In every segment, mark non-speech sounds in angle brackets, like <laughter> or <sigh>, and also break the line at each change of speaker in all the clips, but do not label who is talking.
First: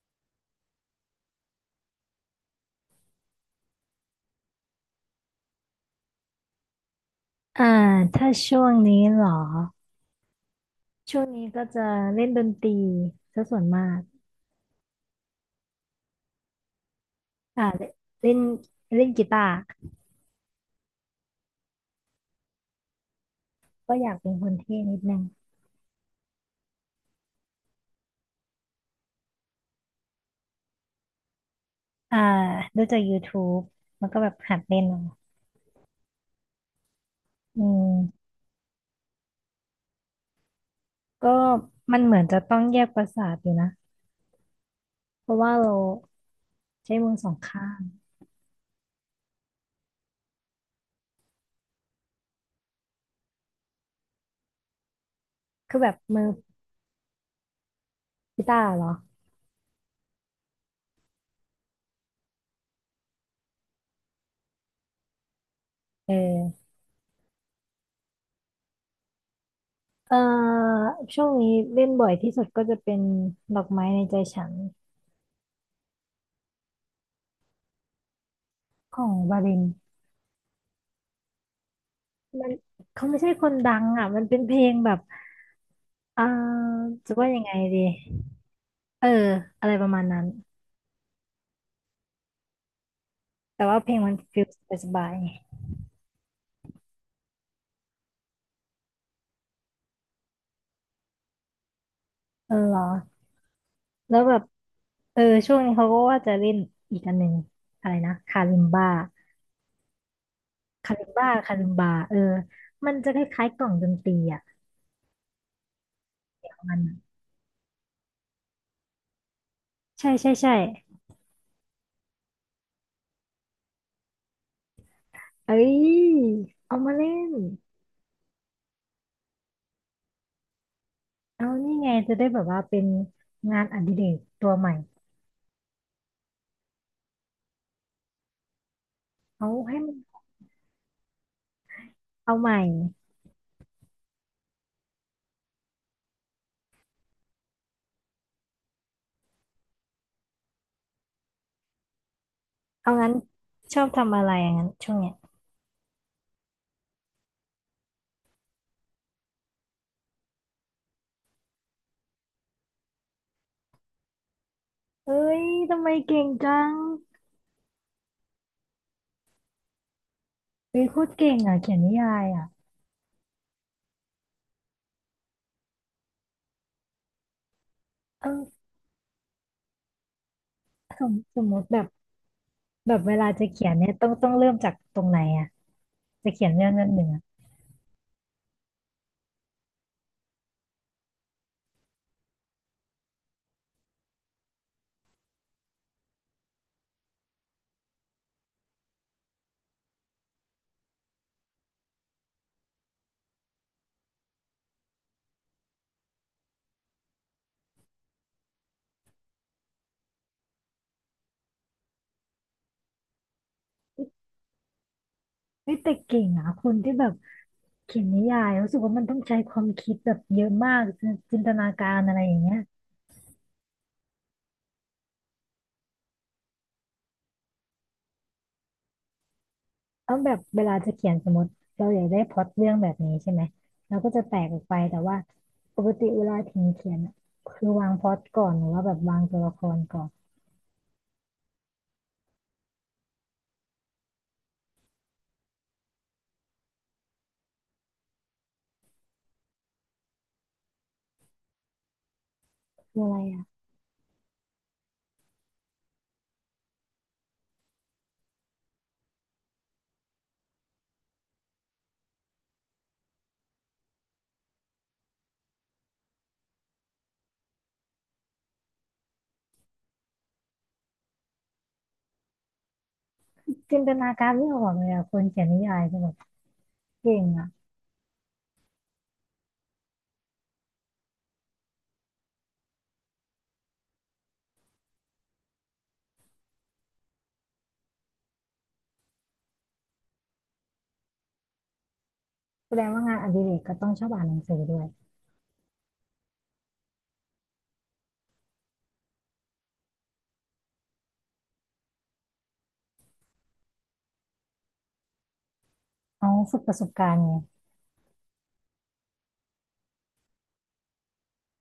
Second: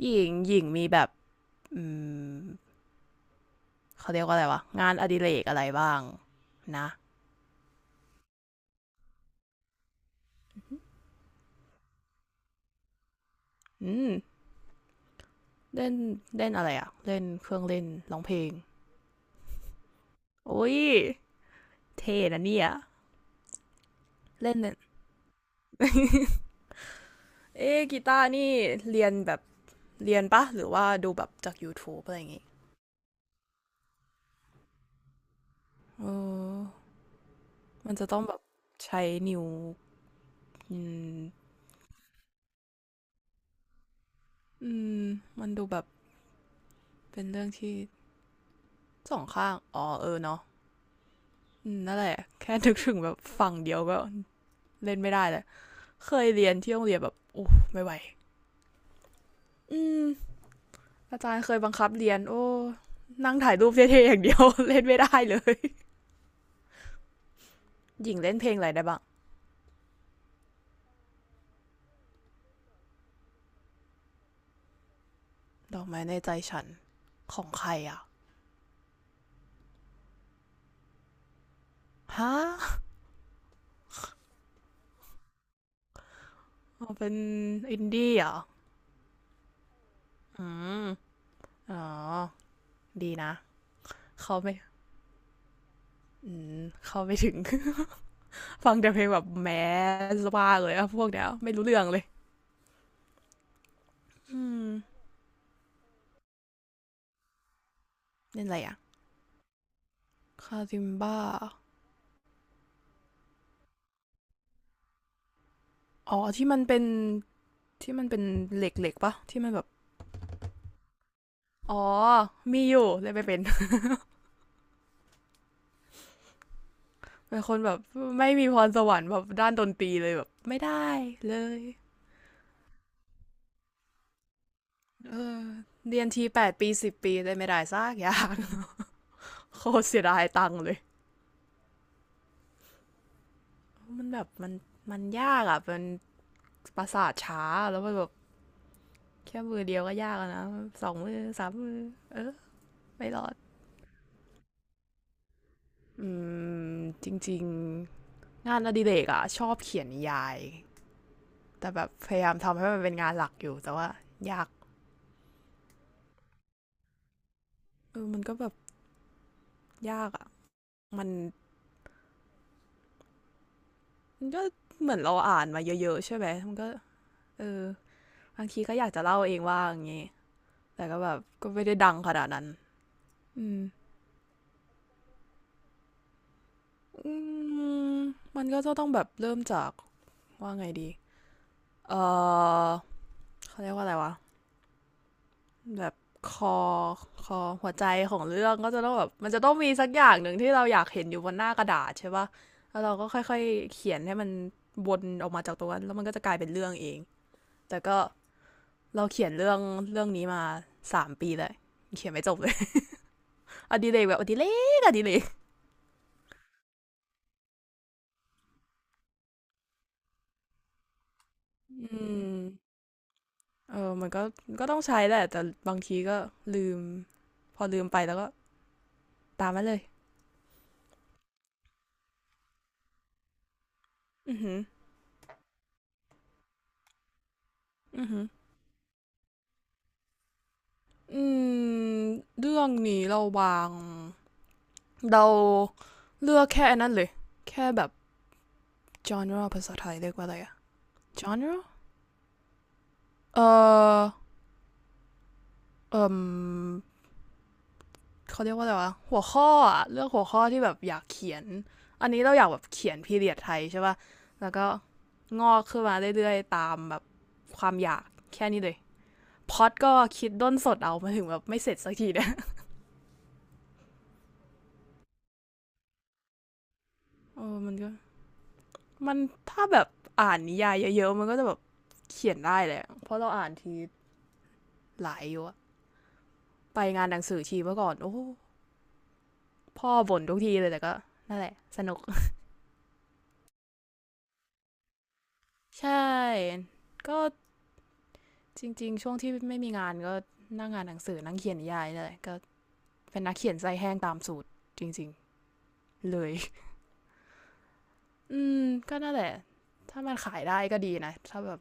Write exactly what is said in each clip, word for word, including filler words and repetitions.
หญิงหญิงมีแบบอืมเขาเรียกว่าอะไรวะ งานอดิเรกอะไรบ้างนะ
อ่าถ้าช่วงนี้เหรอช่วงนี้ก็จะเล่นดนตรีซะส่วนมา
อื
ก
มเล่นเล่นอะไรอะเล่นเครื่อ
อ่า
งเล่นร้อง
เล่
เพล
น
ง
เล่นกีตาร์
โอ้ย เท่นะเนี่ย
ก็อยากเป็นคน
เล่นเนี่ย
เท่นิดนึง
เอ๊ะกีตาร์นี่ เรียนแบบ เรียนปะ หรือว่าดูแบบจาก YouTube อะไร
อ่า
อย่างงี้
ดูจาก YouTube มันก็แบบหัดเล่นเอา
เออ
อืม
มันจะต้องแบบใช้นิ้วอื
ก็
ม
มันเหมือนจะต้องแยกประสาทอยู่นะ
อืม
เพราะ
มัน
ว่า
ดู
เรา
แบบ
ใช้มือ
เป็
ส
น
อง
เรื่อง
ข้า
ที่
ง
สองข้าง อ๋อเออเนาะอืมนั่นแหละแค่นึกถึงแบบฝั่งเดียวก็เล่นไม่ได้เลย
คือแบบ
เค
มื
ย
อ
เรียนที่โรงเรียนแบบโอ้ไม่ไหว
กีตาร์เหรอ
อืมอาจารย์เคยบังคับเรียนโอ้ นั่งถ่ายรูปเท่ๆอย่างเดียว <laughs> เล่นไม่ได้เลย
เออ
หญิงเล่นเพลงอะไรได้บ้าง
เอ่อช่วงนี้เล่นบ่อยที่สุดก็จะเป็นดอกไม้ในใจฉัน
ดอกไม้ในใจฉันของใครอ่ะ
ของวาริน
ฮ
มัน
ะ
เขาไม่ใช่คนดังอ่ะมันเป็นเพลงแบบอ่า
อ๋อเป็
จะ
น
ว่ายังไง
อิ
ดี
นดี้เหรอ
เอออะไรประมาณนั้น
อืม อ๋อ ดีนะ
แต่ว่าเพลงมัน
เขา
ฟีล
ไม่
สบายๆไง
อืมเขาไม่ถึง <laughs> ฟังแต่เพลงแบบแมสบ้าเลยอะพวกเนี้ยไม่รู้เรื่องเลย
เออเหรอแล้วแบ
อื
บ
ม
เออช่วงนี้เขาก็ว่าจะเล่นอีกอันหนึ่งอะไรนะคา
เล่นอะ
ลิ
ไร
ม
อะ
บ้า
คาซิม
คาลิม
บ้า
บ้าคาลิมบาเออมันจะคล้ายๆกล่องดนตรีอ่ะ
อ๋อที่มั
ป
น
ระมา
เป็
ณ
น
นั้น
ที่มันเป็นเหล็กๆปะที่มันแบบ
ใช่ใช่ใช่
อ๋อ มีอยู่เลยไม่เป็น <laughs>
เอ้ยเอามาเล่น
เป็นคนแบบไม่มีพรสวรรค์แบบด้านดนตรีเลยแบบไม่ได้เล
เอา
ย
นี่ไงจะได้แบบว่าเป็นงานอดิเรกตัวใหม่
เรียนทีแปดปีสิบปีเลยไม่ได้ซากอยาง
เอา
<laughs> โค
ให้
ตร
มัน
เสียดายตังค์เลย
เอาใหม่
มันแบบมันมันยากอ่ะเป็นประสาทช้าแล้วมันแบบแค่มือเดียวก็ยากแล้วนะสองมือสามมือเออ
เอา
ไม่
งั้น
รอด
ชอบทำอะไรอย่างนั้นช่วงเนี้ย
อืมจริงๆงานอดิเรกอ่ะชอบเขียนนิยายแต่แบบพยายามทำให้มันเป็นงานหลักอยู่แต่ว่ายาก
เอ้ยทำไมเก่งจัง
เออมันก็แบบยากอ่ะ
เฮ้ยโค
มั
ต
น
รเก่งอ่ะเขียนนิยายอ่ะ
มันก็เหมือนเราอ่านมาเยอะๆใช่ไหมมันก็เออ
เอ
บางที
อ
ก็อยากจะเล่าเองว่าอย่างงี้ แต่ก็
ส
แบ
ม
บ
สม
ก็
ม
ไม่
ติ
ได้
แบบ
ดังขนาดนั้น
แบบเวลาจะ
อืม
เขียนเนี่ยต้องต้องเริ่มจากตรงไหนอ่ะจะเขียนเรื่องนั้นหนึ่ง
อื
อ่ะ
มมันก็จะต้องแบบเริ่มจากว่าไงดีเออเขาเรียกว่าอะไรวะแบบคอคอหัวใจของเรื่องก็จะต้องแบบมันจะต้องมีสักอย่างหนึ่งที่เราอยากเห็นอยู่บนหน้ากระดาษใช่ปะแล้วเราก็ค่อยๆเขียนให้มันวนออกมาจากตรงนั้นแล้วมันก็จะกลายเป็นเรื่องเองแต่ก็ เราเขียนเรื่องเรื่องนี้มาสามปีเลยเขียนไม่จบเลย <laughs> อดิเรกแบบอดิเรกอดิเรก
เฮ้ยแต่เก่งอ่ะคนที่แบบเขียนนิยายรู้สึกว่ามันต้องใช้ความคิดแบบเยอะมากจินจินตนาการ
อื
อะไรอย่าง
ม
เงี้ย
เออมันก็ก็ต้องใช้แหละแต่บางทีก็ลืมพอลืมไปแล้วก็ตามมาเลย
เอาแบบเวลาจะเขียนสมมติเราอยากได้พล็อตเรื่องแบบนี้ใช่ไหมเราก็จะแต
อือ
ก
หื
อ
อ
อกไปแต่ว่าปกติเวลาถึงเขียนอะคือวางพ
อือ
ล็อต
หือ
ก่อนหรือว่าแบบวางตัวละครก่อน
อืมเรื่องนี้เราวางเราเลือกแค่นนั้นเลยแค่แบบ genre ภาษาไทยเรียกว่าอะไรอะ genre
คืออะไรอ่ะ
เอ่อเอ่ม เขาเรียกว่าอะไรวะหัวข้ออะเลือกหัวข้อที่แบบอยากเขียนอันนี้เราอยากแบบเขียนพีเรียดไทยใช่ป่ะแล้วก็งอกขึ้นมาเรื่อยๆตามแบบความอยากแค่นี้เลยพอดก็คิดด้นสดเอามาถึงแบบไม่เสร็จสักทีเนี่ย
จินตนาการไม่ออกเลยอ่ะคนเขียนนิยายจะแบบเก่ง
<laughs> อ้
อ่ะ
มันก็มันถ้าแบบอ่านนิยายเยอะๆมันก็จะแบบเขียนได้แหละเพราะเราอ่านทีหลายอยู่อะไปงานหนังสือทีเมื่อก่อนโอ้พ่อบ่นทุกทีเลยแต่ก็นั่นแหละสนุก
แสดงว่างานอดิเรกก็ต้องชอบอ่านหนังสือด้วย
<laughs> ใช่ก็ จริงๆ ช่วงที่ไม่มีงานก็นั่งงานหนังสือนั่งเขียนนิยายนี่แหละก็เป็นนักเขียนใจแห้งตามสูตรจริงๆเล
เอา
ย
ฝึกประสบการณ์ไง
อืมก็นั่นแหละถ้ามันขายได้ก็ดีนะถ้าแบบ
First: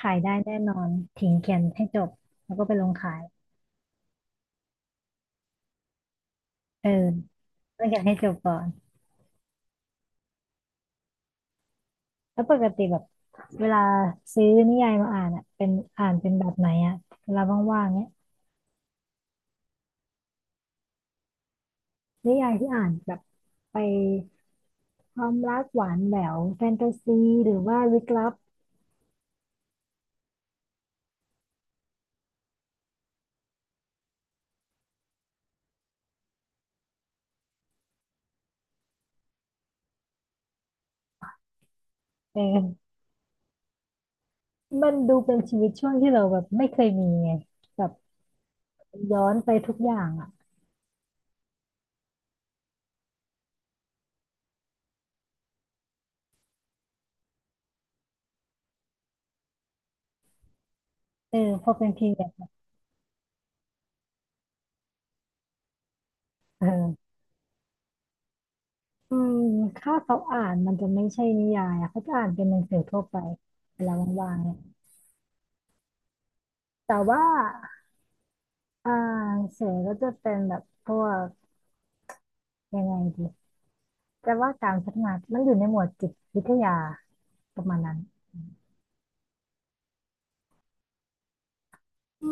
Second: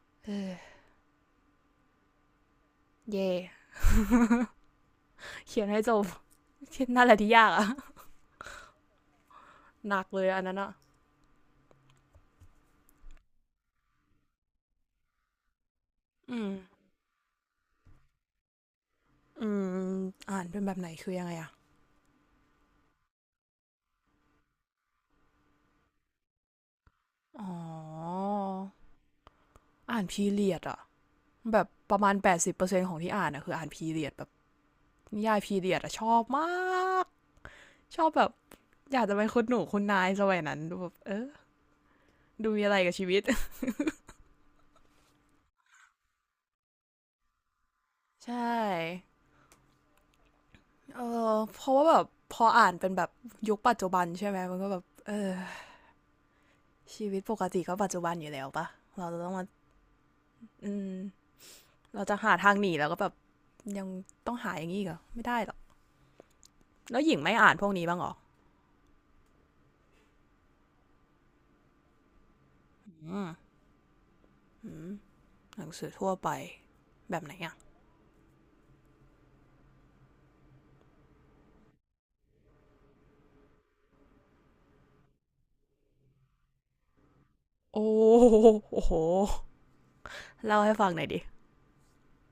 ขายได้แน่
เอ
น
อ
อนทิ้งเขียนให้จบแล้วก็ไปลงขาย
เย่เขียนให้จบ
เออ
นั่นแหละที่ยากอะ
ต้องเขียนให้จบก่อน
หนักเลยอันนั้นอะ
แล้วปกติแบบเวลาซื้อนิยายมาอ่านอ่ะเป็นอ่านเป็น
อื
แบ
ม
บไหนอ่ะเวลาว่างๆเนี้ย
อืมอ่านเป็นแบบไหนคือยังไงอะ
นิยายที่อ่านแบบไปความรักหวานแหววแฟนตาซี
อ๋
ห
อ
รือว่าลึกลับ
อ่านพีเรียดอะแบบประมาณแปดสิบเปอร์เซ็นต์ของที่อ่านอะคืออ่านพีเรียดแบบนิยายพีเรียดอะชอบมากชอบแบบอยากจะเป็นคนหนูคุณนายสมัยนั้นแบบเออ
เ
ดูมีอะไร
ออ
กับชีวิต <laughs>
มันดูเป็นชีวิตช่วงที่เราแบบไม่เคยมีไงบ
ใช่
ย้อนไปทุกอย่างอ่ะ
เออเพราะว่าแบบพออ่านเป็นแบบยุคปัจจุบันใช่ไหมมันก็แบบเออชีวิตปกติก็ปัจจุบันอยู่แล้วปะเราจะต้องมาอืม
เออพอเป็น
เรา
พี
จะ
เรีย
หา
ด
ทางหนีแล้วก็แบบยังต้องหาอย่างนี้อกเหรอไม่ได้หรอกแล้ว
เออ
หญิงไม่อ่านพวกนี้บ้างหรอ
อืมถ้าเขาอ่านมันจะไม่ใช่นิยายอะเขาจะอ่านเป็นหนังสือทั่วไป
อืม
เวลาว่างๆเนี่ย
อืมหนังสือทั่วไป
แต่
แบ
ว่า
บไหนอ่ะ
อ่าหนังสือก็จะเป็นแบบพวกยังไงดีแต่ว่าการพัฒนามันอยู่ในหมวดจิตวิทยาประมาณ
โอ้
นั้น
โหเล่าให้ฟังหน่อยดิ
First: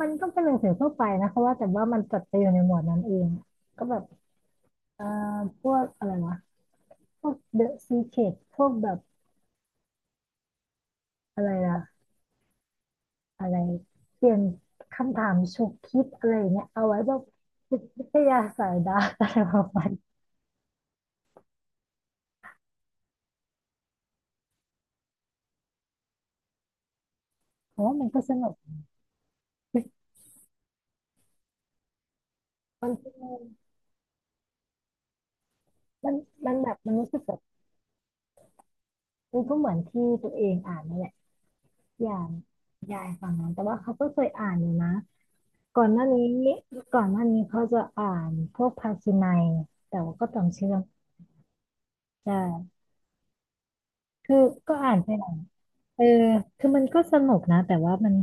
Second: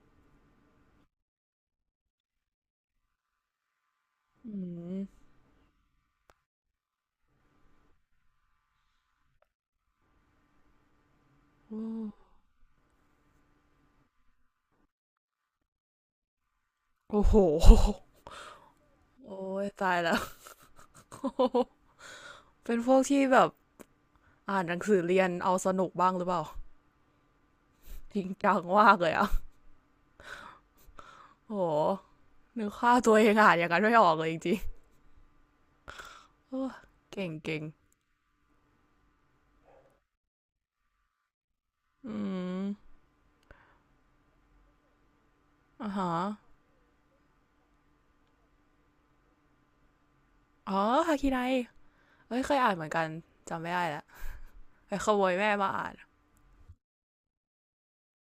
มันก็เป็นหนังสือทั่วไปนะคะว่าแต่ว่ามันจัดไปอยู่ในหมวดนั้นเองก็แบบ
อืม
เอ่อพวกอะไรวะพวก The Secret พวกแบบอะไรนะ อะไรเปลี่ยนคำถามฉุกคิดอะไรอย่างเงี้ยเอาไว้แบบ
โอ้โห
จิตวิทยาสายดาร์กอะ
โอ้
ไรประ
ย
มาณ
ตายแล้
นี้
ว <laughs> เป็นพวกที่แบบ อ่านหนังสือเรียนเอาสนุกบ้างหรือเปล่า
เพราะว่ามัน
จ
ก็
ริง
สนุก
จังมากเลยอ่ะโอ้โหนึก
มัน
ค่าตัวเองอ่านอย่างนั้นไม่ออกเลยจริง
มัน
ๆ
มั
เอ
นแบ
อ
บมันรู้สึก
เก่ง
แบบ
เก่ง
มันก็เหมือนที่ตัวเองอ่านนั่นแหละอ
อื
ย่าง
ม
ยายฟังนะแต่ว่าเขาก็เคยอ่านอยู่นะก่อน
อ่า
หน้า
ฮะ
นี้ก่อนหน้านี้เขาจะอ่านพวกภาคีนัยแต่ว่าก็ต้องเชื่อ
อ๋อ
ม
ฮาคิไน
ใช่
เอ้ยเคยอ่านเหมือนกันจำไม่ได้ละ
คือก็
ไป
อ่าน
ข
ไป
โม
หลา
ย
ย
แม่มาอ่าน
เออคือมันก็สนุกนะแต่ว่ามัน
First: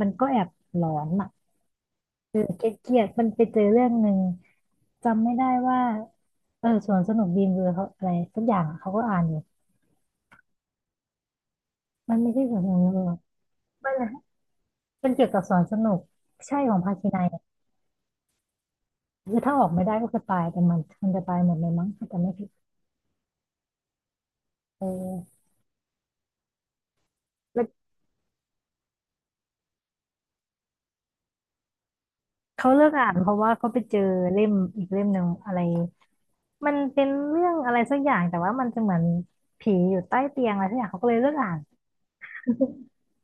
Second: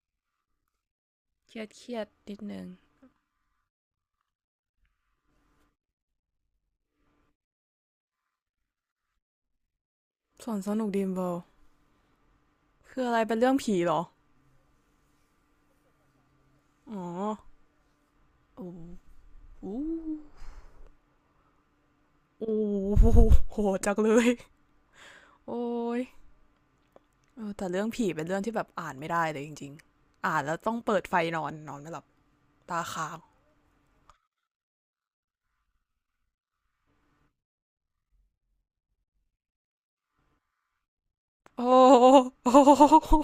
มันก็แอบหลอนอะ
เครียดเครียด
เอ
นิด
อ
นึง
เกลียดๆมันไปเจอเรื่องหนึ่งจำไม่ได้ว่าเออสวนสนุกบีมเบอร์เขาอะไรสักอย่างอะเขาก็อ่านอยู่
ส่วนสนุกดีมเบล
มันไม่ใช่สวนสนุกบีมเบ
คื
อ
ออะไร
ร์
เป็นเรื่องผี
มั
เหร
น
อ
นะมันเกี่ยวกับสวนสนุกใช่ของภา
อ๋อ
คีนัยอะคือถ้าออก
อู้
ไม่ได้ก็คือตายแต่มันมันจะตายหมดเลยมั้งถ้าจำไม่ผิด
โอ้โหโหจักเลย
เออ
โอ้ย
แล้ว
แต่เรื่องผีเป็นเรื่องที่แบบอ่านไม่ได้เลยจริงๆอ่านแล้วต้องเปิดไฟนอนนอนไม่หลับ
เขา
ตา
เลิกอ่า
ค้า
น
ง
เพราะว่าเขาไปเจอเล่มอีกเล่มหนึ่งอะไรมันเป็นเรื่องอะไรสักอย่างแต่ว่ามันจะเหมือนผีอยู่ใต้เตียงอะไรสักอย่างเขาก็เลยเลิกอ่าน
โอ้โอ้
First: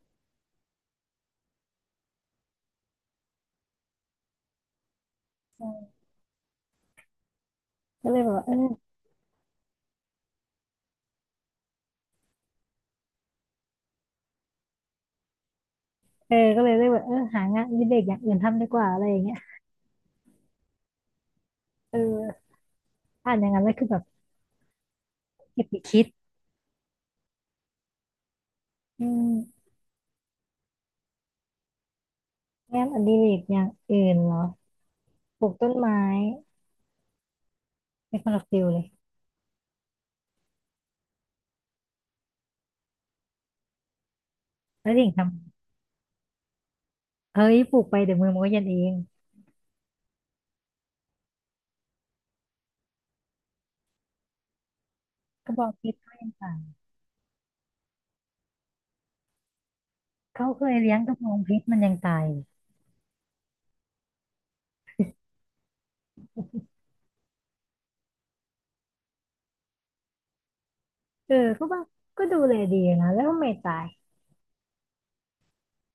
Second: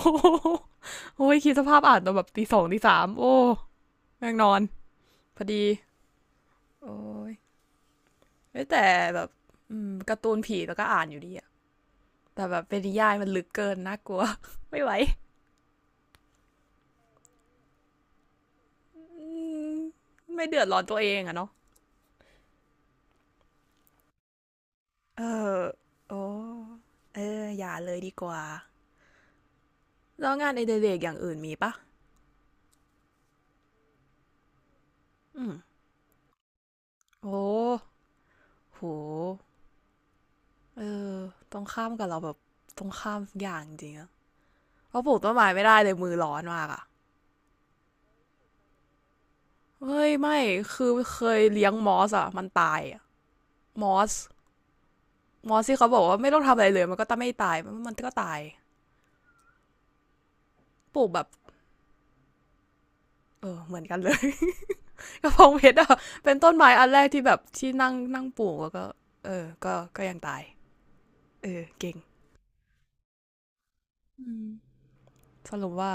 โอ้ยคิดสภาพอ่านตอนแบบตีสองตีสามโอ้แม่งนอนพอดีโอ้ย
ก็เลยแบบว่าเออ
้แต่แบบอมการ์ตูนผีแล้วก็อ่านอยู่ดีอะแต่แบบเป็นนิยายมันลึกเกินน่ากลัว <laughs> ไม่ไหว
เออก็เลยเลิกแบบเออหางานอดิเรกอย่างอื่นทำดีกว่าอะไรอย่างเงี้ย
มไม่เดือดร้อนตัวเองอะเนาะ
เอออ่านอย่างนั้นแล้วคือแบบ
เออ
เก็บไปคิด
โอ้เอออย่าเลยดีกว่า
อืม
แล้วงานไอเดเรกอย่างอื่นมีปะ
งานอดิเรกอย่างอื่นเหรอป
อื
ลูก
ม
ต้นไม้
โอ้
ไม่คนละฟิลเล
โห
ย
เออตรงข้ามกับเราแบบตรงข้ามอย่างจริงอะ
แล้ว
เพราะ
ดิ่
ป
ง
ลู
ท
กต้นไม้ไม่ได้เลยมือร้อนมากอะ
ำเฮ้ยปลูกไปเดี๋ยวมือมันก็เย็นเอง
เฮ้ยไม่คือเคยเลี้ยงมอสอะมันตายอะมอส
ก
ม
ระ
อ
บ
ส
อง
ที่
เพ
เขา
ช
บ
ร
อก
ก็
ว่า
ยัง
ไม่ต้อง
ตา
ทำอะไร
ย
เลยมันก็ต้องไม่ตายมันก็ตาย
เขาเคยเลี้ย
ป
ง
ลู
ก
ก
ระ
แบ
บ
บ
องเพชรมันยังตายเลย
เออเหมือนกันเลย <laughs> กระเพงเพชรอะเป็นต้นไม้อันแรกที่แบบที่นั่งนั่งปลูกแล้วก็เออก็ก็ยังตาย
เออ
เออ
เขาบอก
เก่ง
ก็ดูแลดีนะแล้วไม่ตาย
สรุปว่า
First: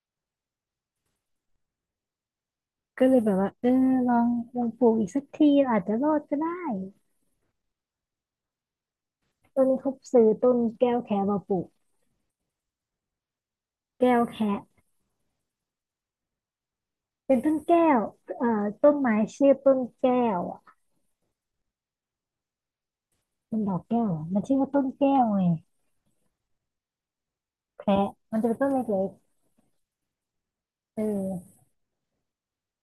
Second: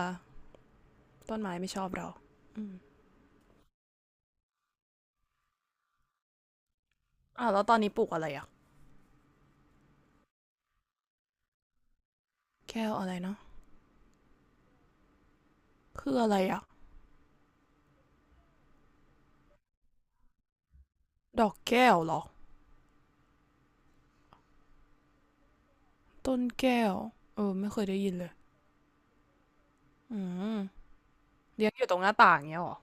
ต้นไม้ไม่ชอบเราอืม
ก็เลยแบบว่าเออลองลองปลูกอีกสักทีอาจจะรอดก็ได้
่ะแล้วตอนนี้ปลูกอะไรอะ
ต้นนี้เขาซื้อต้นแก้วแคะมาปลูก
แก้วอะไรเนาะ
แก้วแคะ
คืออะไรอะ
เป็นต้นแก้วเอ่อต้นไม้ชื่อต้นแก้ว
ดอกแก้วหรอ
มันดอกแก้วเหรอมันชื่อว่าต้นแก้วไง
ต้นแก้วเออไม่เค
แค
ยได้
ระ
ยินเลย
มันจะเป็นต้นเล็ก
อืม
ๆเออ
เลี้ยงอยู่ตรงหน้าต่างเงี้ยหรอ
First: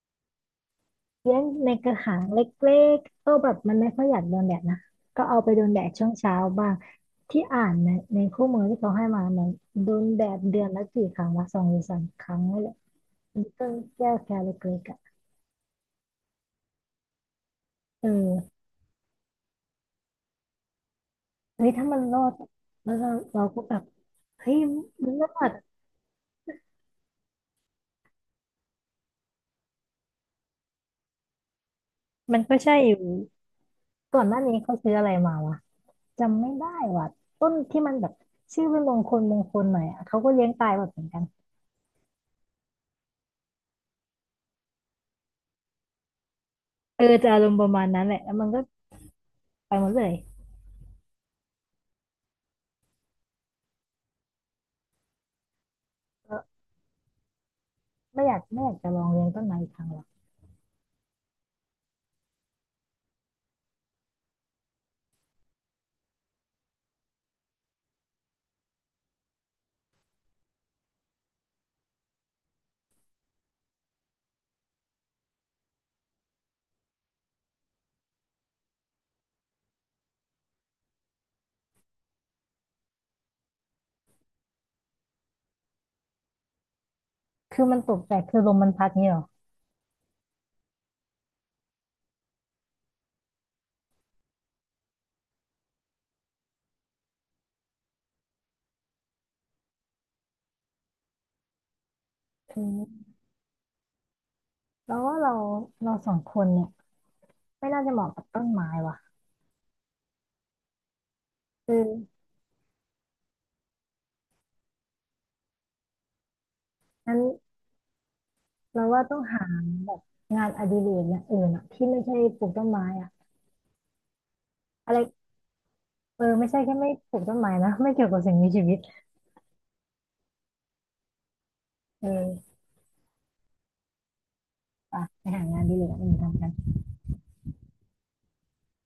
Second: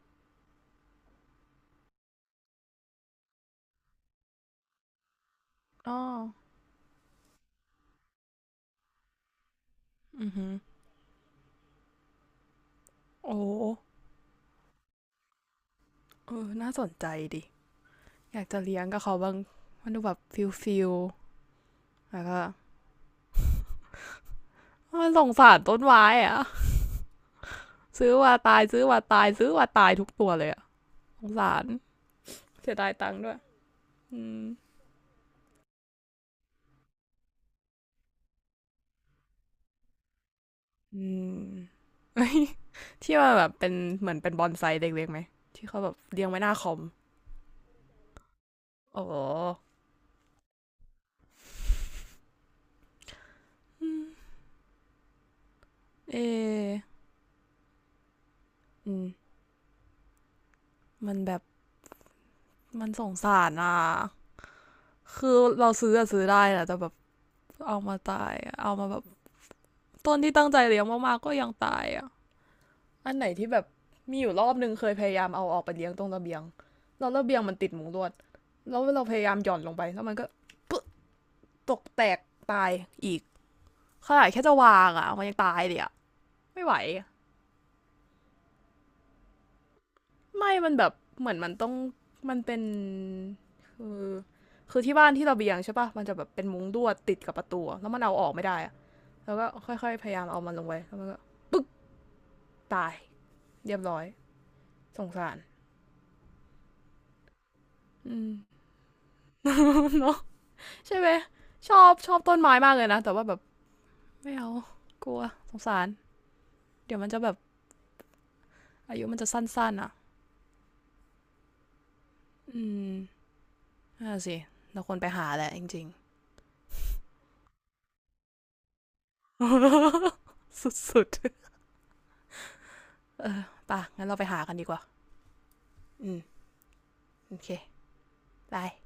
เลี้ยงในกระถางเล็กๆก็แบบมันไม่ค่อยอยากโดนแดดนะก็เอาไปโดนแดด
อ๋อ
ช่วงเช้าบ้างที่อ่านในในคู่มือที่เขาให้มาเนี่ยโดนแด
อือ
ด
หือ
เดือนละกี่ครั้งวะสองหรือสามครั้งนี่แหละ
โอ้
มนต้นแก้วแคระเล็กๆอ่ะ
เออน่าสนใจดิ
เอ
อยาก
อ
จะเลี้ยงกับเขาบ้างมันดูแบบฟิลฟิล
เฮ้ยถ้ามันรอ
แล้ว
ด
ก็
แล้วเราเราก็แบบเฮ้ยมัน
ส
รอ
งสา
ด
รต้นไม้อะ ซื้อว่าตายซื้อว่าตายซื้อว่าตายทุกตัวเลยอะสงสาร
มันก็
เสี
ใช่
ยดา
อ
ย
ยู่
ตังค์ด้วย
ก่อ
อื
นหน้า
ม
นี้เขาซื้ออะไรมาวะ จำไม่ได้ว่ะต้นที่มันแบบชื่อเป็นมงคลมงคลหน่อยอ่ะเขาก็เลี้ยงตายแบบ
อื
เหมือนกัน
ม <laughs> อที่ว่าแบบเป็นเหมือนเป็นบอนไซเด็กๆไหม ที่เขาแบบเลี้ยงไว้หน้าคอม
เออจะอารมณ์ประมาณนั้นแหละแล้วมันก็
โอ้
ไปหมดเลย
อืเออ
เออไม่อยากไม่อยากจะ
อื
ลอ
ม
งเลี้ยงต้นไม้อีกครั้งหรอก
มันแบบมันสงสารอ่ะ คือเราซื้ออะซื้อได้นะแต่แบบเอามาตายเอามาแบบต้นที่ตั้งใจเลี้ยงมากๆก็ยังตายอะอันไหนที่แบบมีอยู่รอบนึงเคยพยายามเอาออกไปเลี้ยงตรงระเบียงแล้วระเบียงมันติดมุงลวดแล้วเราพยายามหย่อนลงไปแล้วมันก็ปึ๊ะตกแตกตายอีกขนาดแค่จะวางอะมันยังตายเลยอะไม่ไหว
คือมันตกแต่คือลมมันพัดนี่หรอ
ไม่มันแบบเหมือนมันต้องมันเป็นคือคือที่บ้านที่ระเบียงใช่ปะมันจะแบบเป็นมุ้งลวดติดกับประตูแล้วมันเอาออกไม่ได้อะแล้วก็ค่อยๆพยายามเอามันลงไปแล้วมันก็
คือ
ตายเรียบร้อย
เรา
สง
ว่า
สา
เรา
ร
เราสองคนเนี่ยไม่น่าจะเหมาะ
อื
กับ
ม
ต้นไม้ว่ะ
<laughs> เนาะใช่ไหมช
คื
อบชอ
อ
บต้นไม้มากเลยนะแต่ว่าแบบไม่เอากลัวสงสารเดี๋ยวมัน
งั้น
จะแบบ
เรา
อา
ว่า
ยุมั
ต้อ
น
ง
จะสั
หา
้นๆ
แบ
อ่ะ
บงานอดิเรกอย่างอื่นอะที่ไม่ใช่ปลูก
อื
ต้นไม้
ม
อะ
น่าสิเราค
อะ
ว
ไร
รไปหาแหละจริง
เออไม่ใช่แค่ไม่ปลูกต้นไม้นะไม่เกี่ยวกับสิ่งมีชีวิต
ๆ <laughs> สุดๆ
เออ
เออป่ะงั้นเราไปหากันดีกว่า
ไปไปหางานอดีเลยกอื่
อื
น
ม
ทำกัน
โอเคไป